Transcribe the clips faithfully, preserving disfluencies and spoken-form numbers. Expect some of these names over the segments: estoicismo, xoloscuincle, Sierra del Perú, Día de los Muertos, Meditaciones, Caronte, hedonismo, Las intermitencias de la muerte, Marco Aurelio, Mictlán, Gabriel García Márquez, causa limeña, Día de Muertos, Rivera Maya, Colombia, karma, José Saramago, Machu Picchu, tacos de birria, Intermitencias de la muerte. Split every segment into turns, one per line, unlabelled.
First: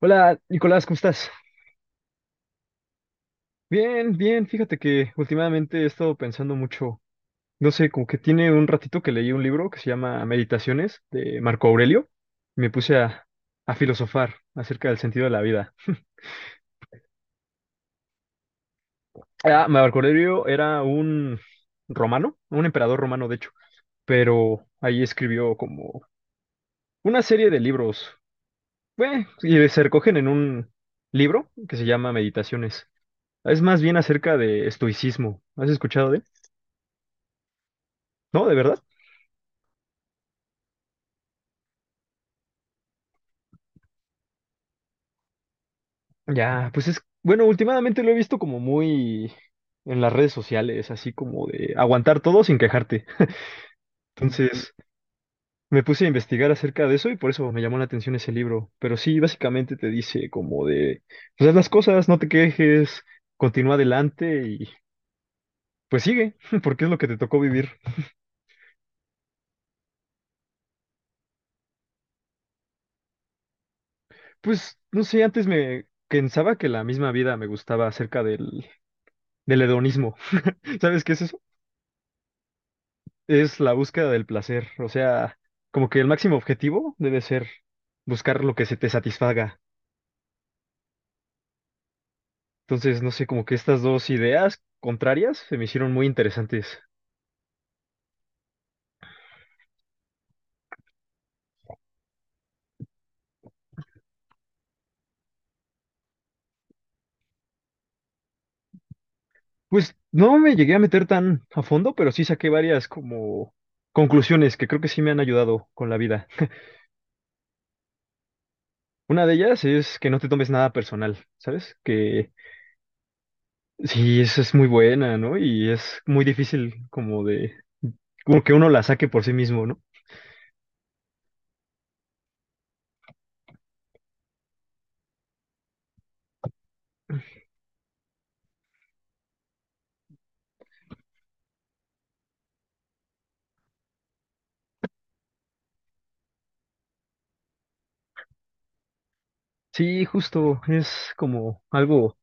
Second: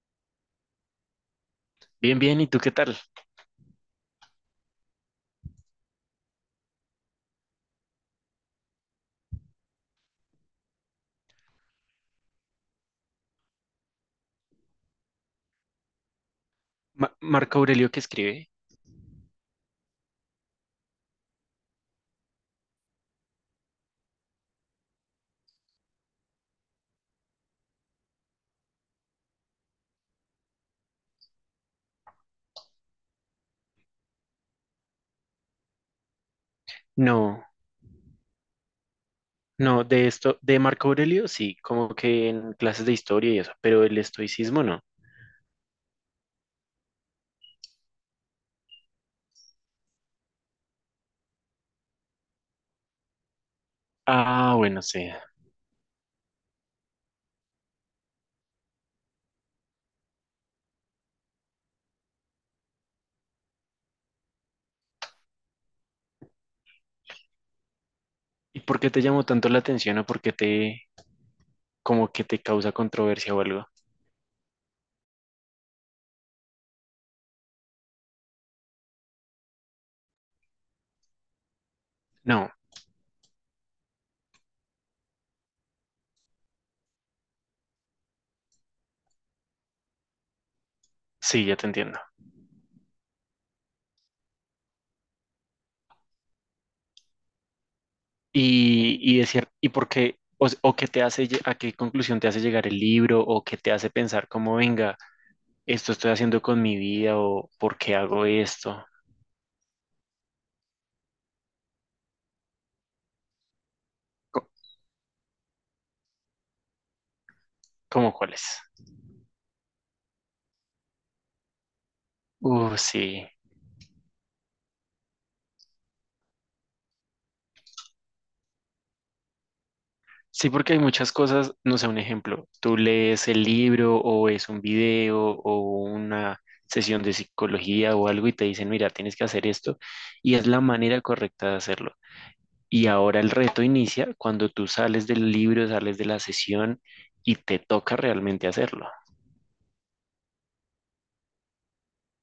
Hola, Nicolás, ¿cómo estás?
Bien, bien, ¿y tú qué tal?
Bien, bien, fíjate que últimamente he estado pensando mucho, no sé, como que tiene un ratito que leí un libro que se llama Meditaciones de Marco Aurelio, me puse a, a filosofar acerca del sentido de la vida.
Ma- ¿Marco Aurelio que escribe?
Ah, Marco Aurelio era un romano, un emperador romano de hecho, pero ahí escribió como una serie de libros, bueno, y se recogen en un libro que se llama Meditaciones. Es más bien acerca de estoicismo. ¿Has escuchado de él?
No,
¿No? ¿De verdad?
no, de esto, de Marco Aurelio sí, como que en clases de historia y eso, pero el estoicismo no.
Ya, pues es, bueno, últimamente lo he visto como muy en las redes sociales, así como de aguantar todo sin quejarte.
Ah,
Entonces
bueno, sí.
me puse a investigar acerca de eso y por eso me llamó la atención ese libro. Pero sí, básicamente te dice como de, pues haz las cosas, no te quejes, continúa adelante y pues sigue, porque es lo que te tocó vivir.
¿Y por qué te llamó tanto la atención o por qué te, como que te causa controversia o algo?
Pues no sé, antes me pensaba que la misma vida me gustaba acerca del, del hedonismo. ¿Sabes que ese
No,
es la búsqueda del placer? O sea, como que el máximo objetivo debe ser buscar lo que se te satisfaga.
sí, ya te entiendo.
Entonces, no sé, como que estas dos ideas contrarias se me hicieron muy interesantes.
Y, y es cier- ¿y por qué, o, s- o qué te hace, lle- a qué conclusión te hace llegar el libro o qué te hace pensar como, venga, esto estoy haciendo con mi vida o por qué hago esto?
Pues no me llegué a meter tan a fondo, pero sí saqué varias como
Co-
conclusiones que creo que sí me han ayudado con la vida.
¿Cómo cuáles?
Una de ellas es que no te tomes nada personal, ¿sabes? Que
Uh, sí.
sí, esa es muy buena, ¿no? Y es muy difícil como de, como que uno la saque por sí mismo, ¿no?
Sí, porque hay muchas cosas, no sé, un ejemplo, tú lees el libro o es un video o una sesión de psicología o algo y te dicen, mira, tienes que hacer esto y es la manera correcta de hacerlo. Y ahora el reto inicia cuando tú sales del libro, sales de la sesión y te toca realmente hacerlo.
Sí, justo, es como algo.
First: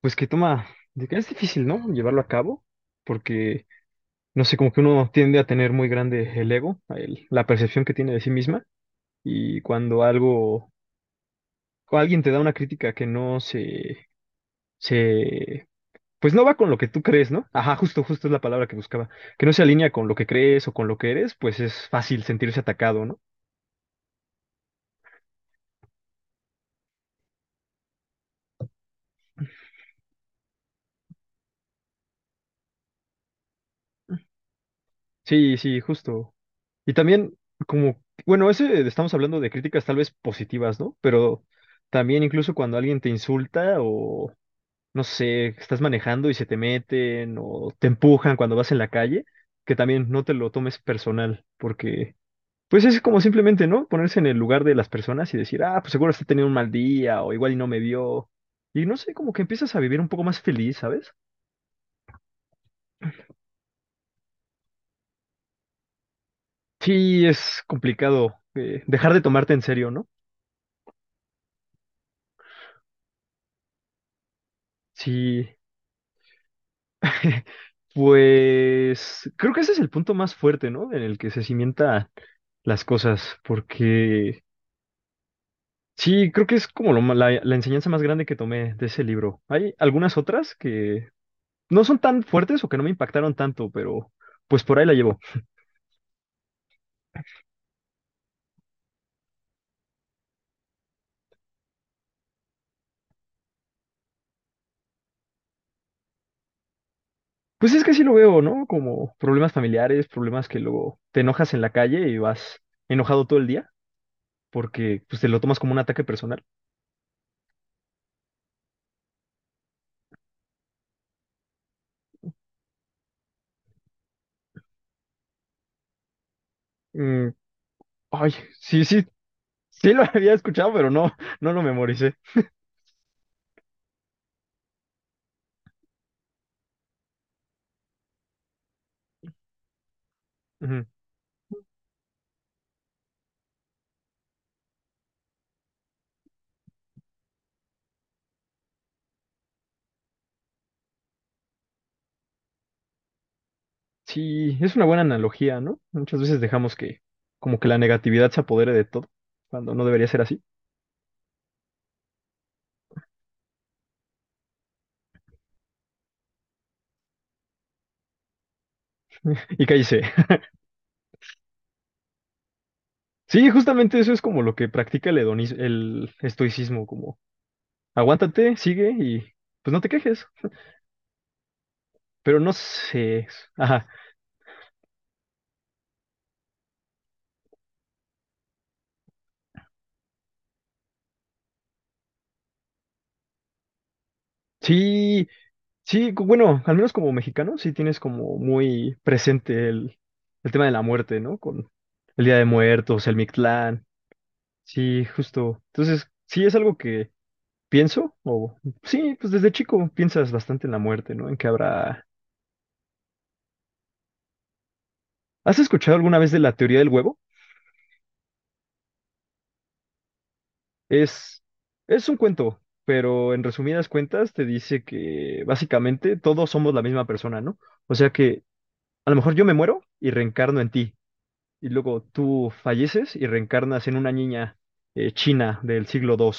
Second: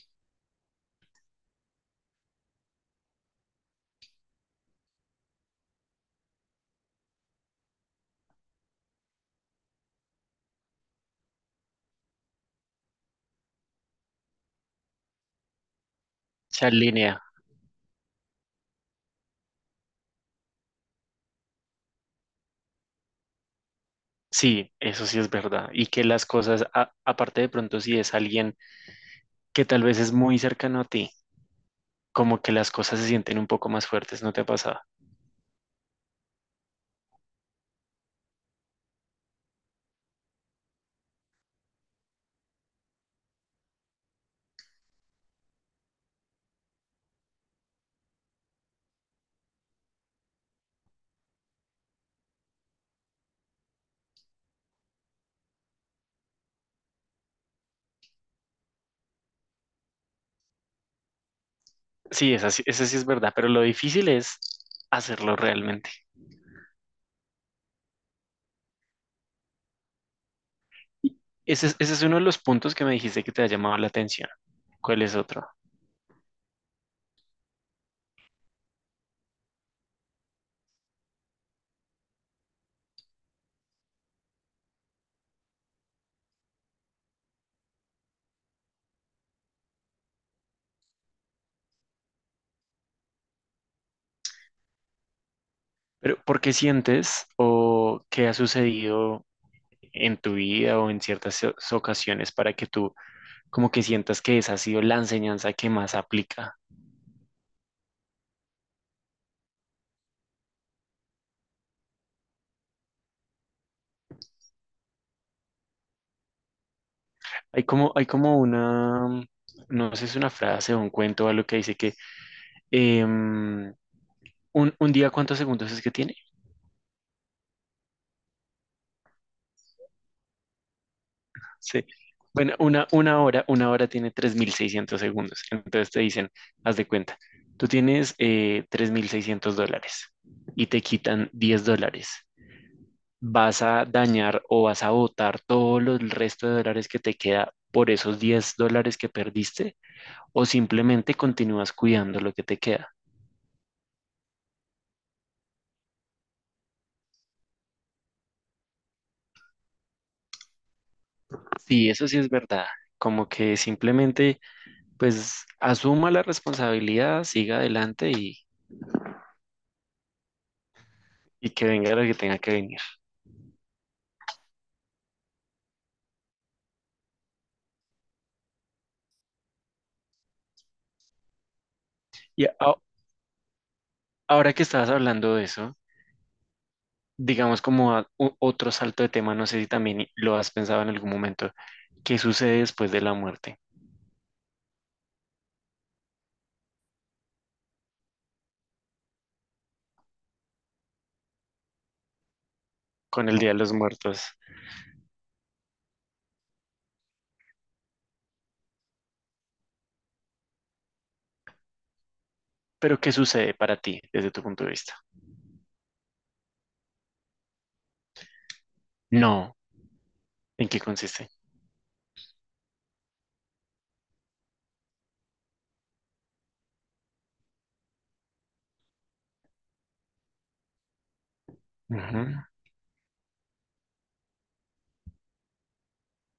Pues que toma, de que es difícil, ¿no? Llevarlo a cabo, porque, no sé, como que uno tiende a tener muy grande el ego, el- la percepción que tiene de sí misma, y cuando algo, o alguien te da una crítica que no se, se, pues no va
Se
con lo que tú
alinea.
crees, ¿no? Ajá, justo, justo es la palabra que buscaba, que no se alinea con lo que crees o con lo que eres, pues es fácil sentirse atacado, ¿no?
Sí, eso sí es verdad. Y que las cosas, a- aparte de pronto si es alguien que tal vez es muy cercano a ti, como que las cosas se sienten un poco más fuertes, ¿no te ha pasado?
Sí, sí, justo. Y también, como, bueno, ese, estamos hablando de críticas tal vez positivas, ¿no? Pero... También incluso cuando alguien te insulta o, no sé, estás manejando y se te meten o te empujan cuando vas en la calle, que también no te lo tomes personal, porque pues es como simplemente, ¿no? Ponerse en el lugar de las personas y decir, ah, pues seguro está teniendo un mal día o igual y no me vio. Y no sé, como que empiezas a vivir un poco más feliz, ¿sabes?
Sí, esa, sí- esa sí es verdad, pero lo difícil es hacerlo realmente.
Sí, es complicado eh, dejar de tomarte en serio, ¿no?
Y ese es, ese es uno de los puntos que me dijiste que te ha llamado la atención. ¿Cuál es otro?
Sí, pues creo que ese es el punto más fuerte, ¿no? En el que se cimientan las cosas, porque sí, creo que es como lo ma- la, la enseñanza más grande que tomé de ese libro. Hay algunas otras que no son tan fuertes o que no me impactaron tanto, pero pues por ahí la llevo.
Pero, ¿por qué sientes o qué ha sucedido en tu vida o en ciertas o- ocasiones para que tú como que sientas que esa ha sido la enseñanza que más aplica?
Pues es que sí lo veo, ¿no? Como problemas familiares, problemas que luego te enojas en la calle y vas enojado todo el día porque pues te lo tomas como un ataque personal.
Hay como, hay como una, no sé si es una frase o un cuento o algo que dice que em, un, un día, ¿cuántos segundos es que tiene?
Mm, ay, sí, sí, sí lo había escuchado, pero no, no lo
Sí.
memoricé.
Bueno, una, una hora, una hora tiene tres mil seiscientos segundos. Entonces te dicen, haz de cuenta, tú tienes eh, tres mil seiscientos dólares y te
Ujú.
quitan diez dólares. Vas a dañar o vas a botar todo lo- el resto de dólares que te queda por esos diez dólares que perdiste o simplemente continúas cuidando lo que te queda.
Sí, es una buena analogía, ¿no? Muchas veces dejamos que como que la negatividad se apodere de todo cuando no debería ser así.
Sí, eso sí es verdad. Como que simplemente, pues, asuma la responsabilidad, siga adelante y,
Y cállese.
y que venga lo que tenga que venir.
Sí, justamente eso es como lo que practica el hedonis- el estoicismo, como aguántate, sigue y pues no te quejes. Pero
Y
no
a-
sé. Ajá.
Ahora que estabas hablando de eso, digamos como a- u- otro salto de tema, no sé si también lo has pensado en algún momento, ¿qué sucede después de la muerte,
Sí, sí, cu- bueno, al menos como mexicano, sí tienes como muy presente el, el tema de la muerte, ¿no? Con el Día de Muertos, el
con el Día de los
Mictlán.
Muertos?
Sí, justo. Entonces, sí es algo que pienso, o sí, pues desde chico piensas bastante en la muerte, ¿no? En que habrá.
Pero ¿qué sucede para ti desde tu punto de vista?
¿Has escuchado alguna vez de la teoría del huevo?
No, ¿en qué consiste?
Es, es un cuento, pero en resumidas cuentas te dice que básicamente todos somos la misma persona, ¿no? O sea que a lo mejor yo me muero y reencarno en ti, y luego
Ujú.
tú falleces y reencarnas en una niña eh, china del siglo segundo,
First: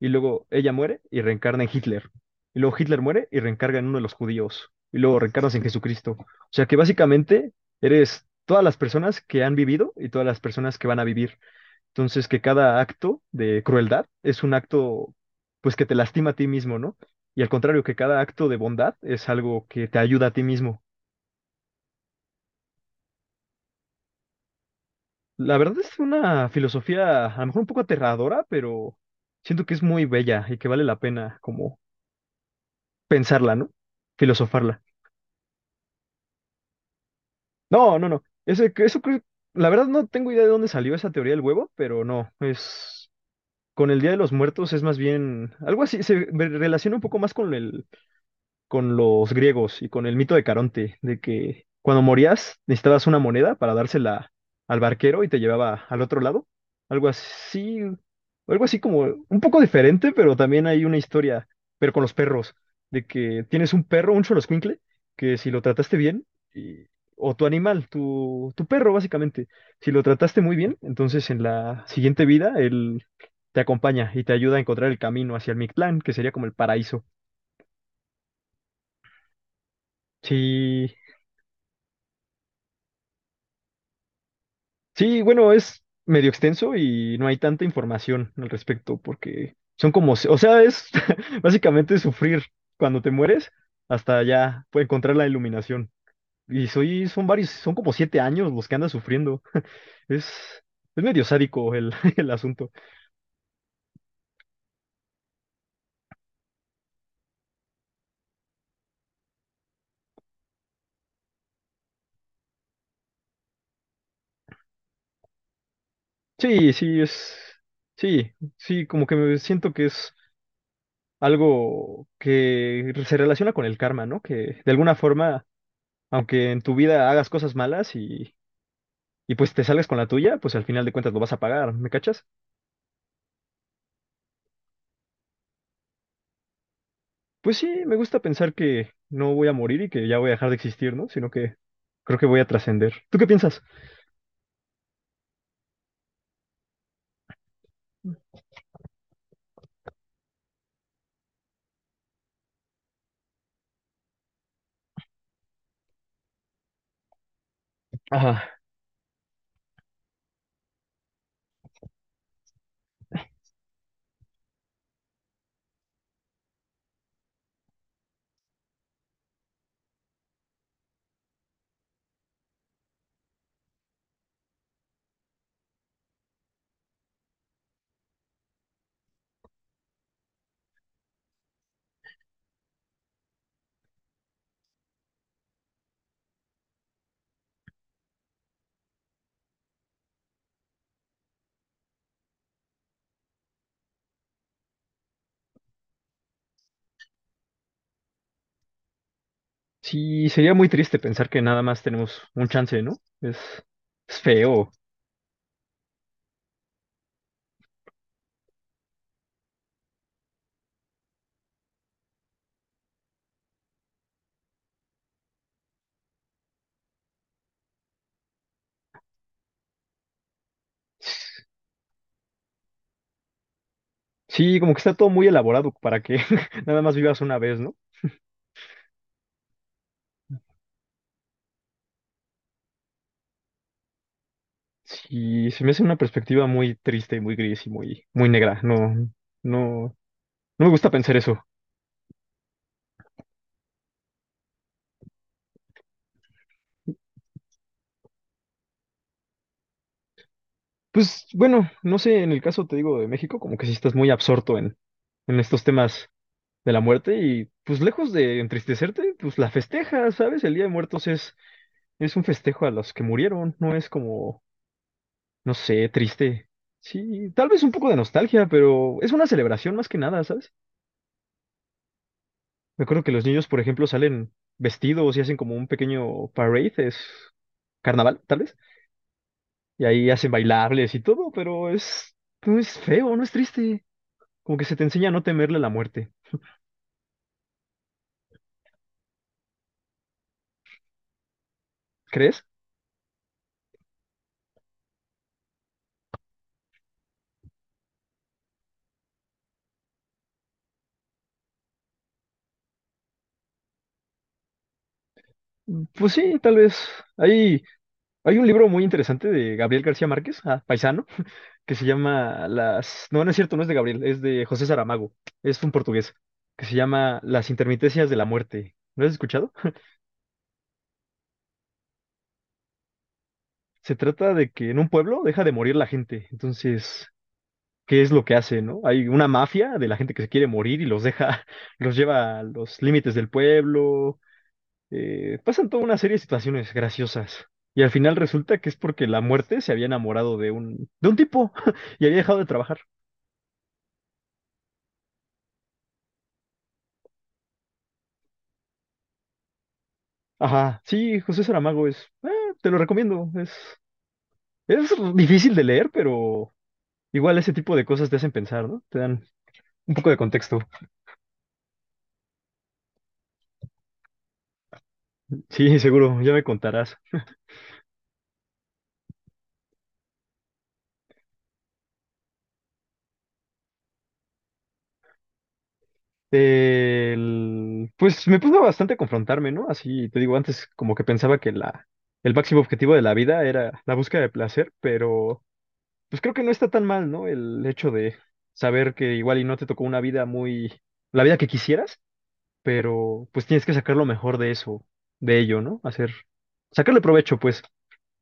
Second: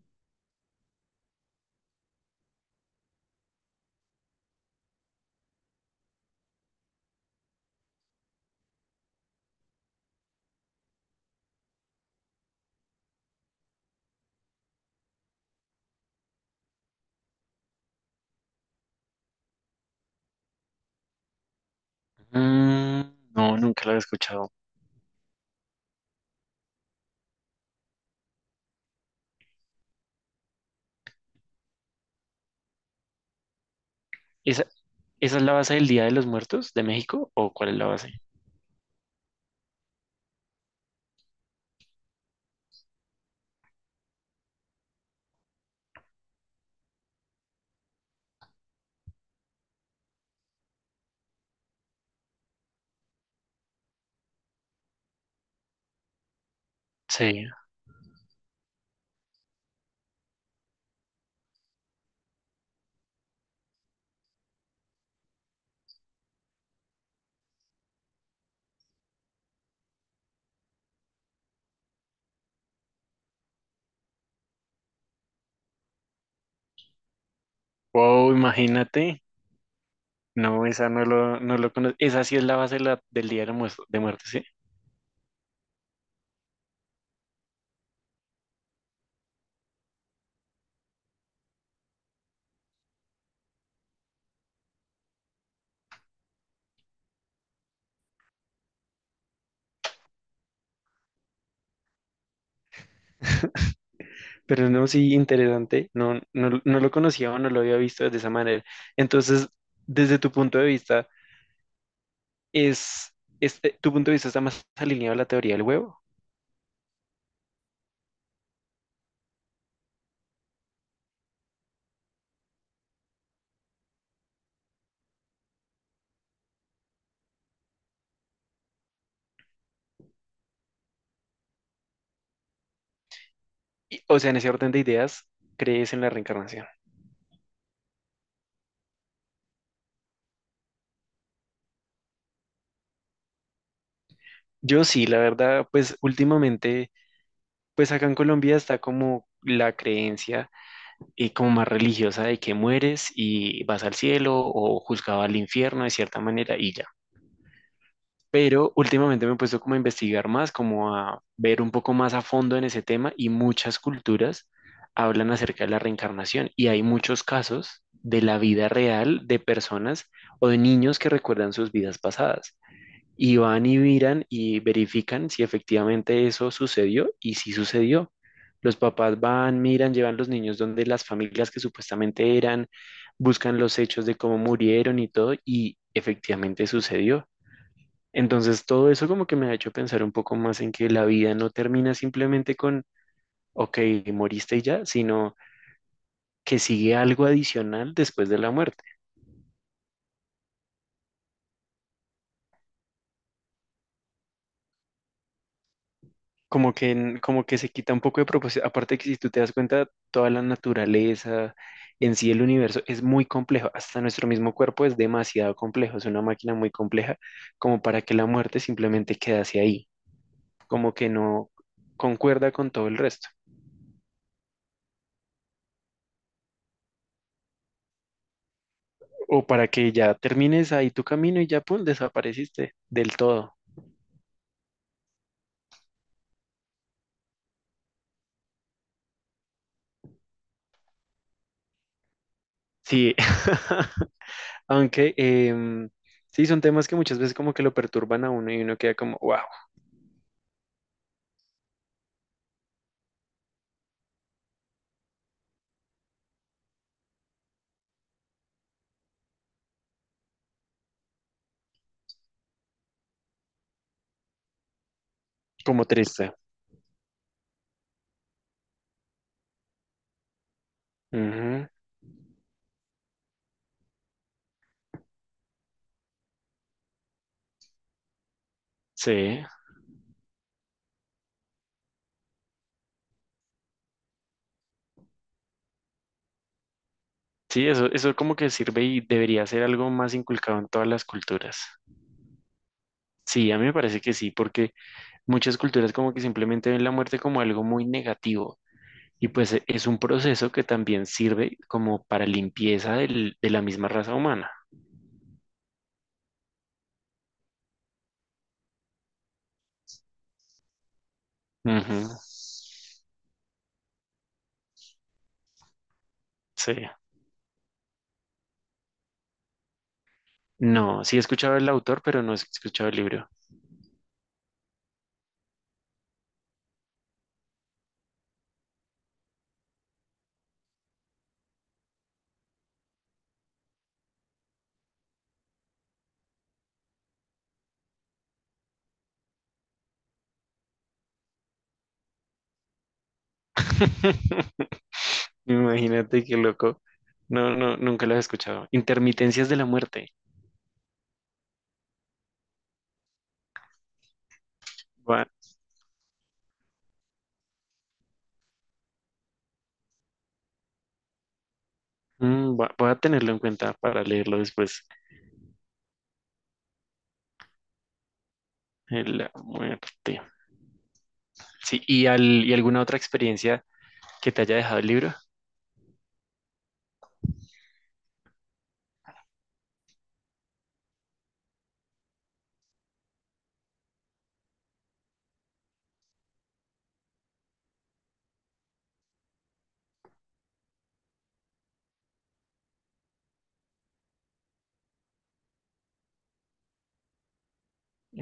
y luego ella muere y reencarna en Hitler, y luego Hitler muere y reencarna en uno de los judíos, y luego reencarnas en Jesucristo. O sea que básicamente eres todas las personas que han vivido y todas las personas que van a vivir. Entonces, que cada acto de crueldad es un acto, pues, que te lastima a ti mismo, ¿no? Y al contrario, que cada acto de bondad es algo que te ayuda a ti mismo.
Mm, no, nunca lo había escuchado.
La verdad es una filosofía a lo mejor un poco aterradora, pero siento que es muy bella y que vale la pena como pensarla, ¿no?
¿Esa,
Filosofarla.
esa es la base del Día de los Muertos de México o cuál es la
No, no,
base?
no. Ese, que- eso creo- la verdad no tengo idea de dónde salió esa teoría del huevo, pero no, es con el Día de los Muertos es más bien algo así, se ve- relaciona un poco más con el con los griegos y con el mito de Caronte, de que cuando morías necesitabas una moneda para dársela al barquero y te llevaba al otro lado. Algo
Sí.
así, algo así como un poco diferente, pero también hay una historia, pero con los perros, de que tienes un perro, un xoloscuincle, que si lo trataste bien, y- o tu animal, tu, tu perro básicamente, si lo trataste muy bien, entonces en la siguiente vida él te acompaña y te ayuda a encontrar el camino hacia el Mictlán, que sería como el paraíso.
Wow, imagínate. No,
Sí,
esa no lo, no lo conozco. Esa sí es la base de la- del Día de los Muertos.
sí, bueno, es medio extenso y no hay tanta información al respecto porque son como, se- o sea, es básicamente sufrir cuando te mueres hasta ya pues, encontrar la iluminación. Y soy, son varios, son como siete años los que andas sufriendo. Es, es medio sádico el, el asunto.
Pero no, sí, interesante. No, no, no lo conocía o no lo había visto de esa manera. Entonces, desde tu punto de vista, es, es- eh, tu punto de vista está más alineado a la teoría del huevo.
Sí, sí, es, sí, sí, como que me siento que es algo que se relaciona con el karma, ¿no? Que de alguna forma, aunque en tu vida hagas cosas malas y y pues te salgas con la tuya, pues al final de cuentas lo vas a pagar, ¿me cachas?
Y, o sea, en ese orden de ideas, ¿crees en la reencarnación?
Pues sí, me gusta pensar que no voy a morir y que ya voy a dejar de existir, ¿no? Sino que creo que voy a trascender. ¿Tú qué piensas?
Yo sí, la verdad, pues últimamente, pues acá en Colombia está como la creencia y como más religiosa de que mueres y vas al cielo o juzgado al infierno de cierta manera y ya.
Ajá.
Pero últimamente me he puesto como a investigar más, como a ver un poco más a fondo en ese tema y muchas culturas hablan acerca de la reencarnación y hay muchos casos de la vida real de personas o de niños que recuerdan sus vidas pasadas y van y miran y verifican si efectivamente eso sucedió y si sucedió. Los papás van, miran, llevan los niños donde las familias que supuestamente eran, buscan los hechos de cómo murieron y todo, y efectivamente sucedió. Entonces, todo eso como que me ha hecho pensar un poco más en que la vida no termina simplemente con, ok, moriste y ya, sino que sigue algo adicional después de la muerte.
Sí, sería muy triste pensar que nada más tenemos un chance, ¿no? Es, es feo.
Como que, en- como que se quita un poco de propósito. Aparte que si tú te das cuenta, toda la naturaleza, en sí el universo, es muy complejo. Hasta nuestro mismo cuerpo es demasiado complejo, es una máquina muy compleja, como para que la muerte simplemente quedase ahí, como que no concuerda con todo el resto.
Sí, como que está todo muy elaborado para que nada más vivas una vez, ¿no?
O para que ya termines ahí tu camino y ya, pum, desapareciste del todo.
Sí, se me hace una perspectiva muy triste, muy gris y muy, muy negra. No, no, no me gusta pensar eso.
Sí, aunque em, sí, son temas que muchas veces como que lo perturban a uno y uno queda como, wow,
Pues bueno, no sé, en el caso te digo de México, como que sí estás muy absorto en, en estos temas de la muerte y pues lejos de entristecerte, pues la festejas, ¿sabes? El Día de Muertos es, es un festejo a los que murieron, no es como, no
como
sé,
triste.
triste. Sí, tal vez un poco de nostalgia, pero es una celebración más que nada, ¿sabes?
Ujú.
Me acuerdo que los niños, por ejemplo, salen vestidos y hacen como un pequeño parade, es carnaval, tal vez,
Sí,
y ahí hacen bailables y todo, pero es, no es feo, no es triste, como que se te enseña a no temerle a la muerte.
sí, eso, eso como que sirve y debería ser algo más inculcado en todas las culturas.
¿Crees?
Sí, a mí me parece que sí, porque muchas culturas como que simplemente ven la muerte como algo muy negativo. Y pues e- es un proceso que también sirve como para limpieza del- de la misma raza humana.
Mm, pues sí, tal vez. Hay, hay un libro muy interesante de Gabriel García Márquez, ah, paisano, que se
Ujú.
llama Las... No, no es cierto, no es de Gabriel, es de José Saramago, es un portugués, que
Sí.
se llama Las intermitencias de la muerte. ¿Lo has escuchado?
No, sí he escuchado el autor, pero no he escuchado el libro.
Se trata de que en un pueblo deja de morir la gente. Entonces, ¿qué es lo que hace, no? Hay una mafia de la gente que se quiere morir y los deja, los lleva a los límites del pueblo, eh, pasan toda una serie de situaciones graciosas. Y al final resulta que es porque la muerte se había enamorado de un, de un tipo y había dejado de trabajar.
Imagínate qué loco. No, no, nunca lo he escuchado. Intermitencias de la muerte.
Ajá, sí, José Saramago es, eh, te lo recomiendo, es, es
Va-
difícil de leer, pero igual ese tipo de cosas te hacen pensar, ¿no? Te dan un poco de contexto.
mm, va- Voy a tenerlo en cuenta para leerlo después.
Sí, seguro, ya me contarás.
Eh, La muerte. Sí, ¿y, al- y alguna otra experiencia que te haya dejado el libro?
El- pues me puso bastante a confrontarme, ¿no? Así, te digo, antes como que pensaba que la, el máximo objetivo de la vida era la búsqueda de placer, pero... pues creo que no está tan mal, ¿no? El hecho de saber que igual y no te tocó una vida muy, la vida que quisieras, pero pues tienes que sacar lo mejor de eso, de ello, ¿no? Hacer, sacarle provecho, pues,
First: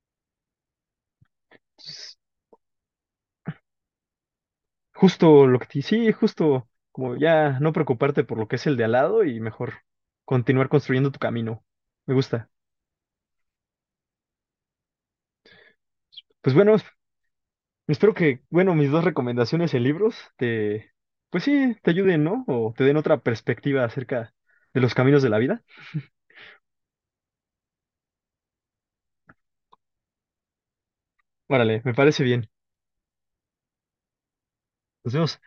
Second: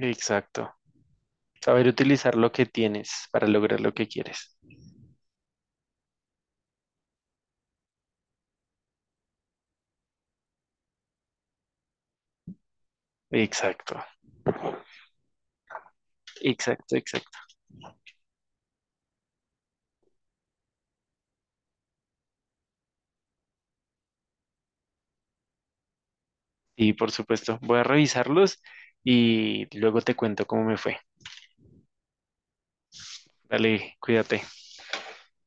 Exacto. Saber
s-
utilizar lo que tienes para lograr lo que quieres.
justo lo que te, sí, justo como ya no preocuparte por lo que es el de al lado y mejor continuar construyendo tu camino. Me gusta.
Exacto,
Pues bueno,
exacto, exacto.
espero que, bueno, mis dos recomendaciones en libros te, pues sí, te ayuden, ¿no? O te den otra perspectiva acerca de los caminos de la vida.
Y por supuesto, voy a revisarlos y luego te cuento cómo me fue.
Órale, me parece bien.
Dale, cuídate.
Nos vemos.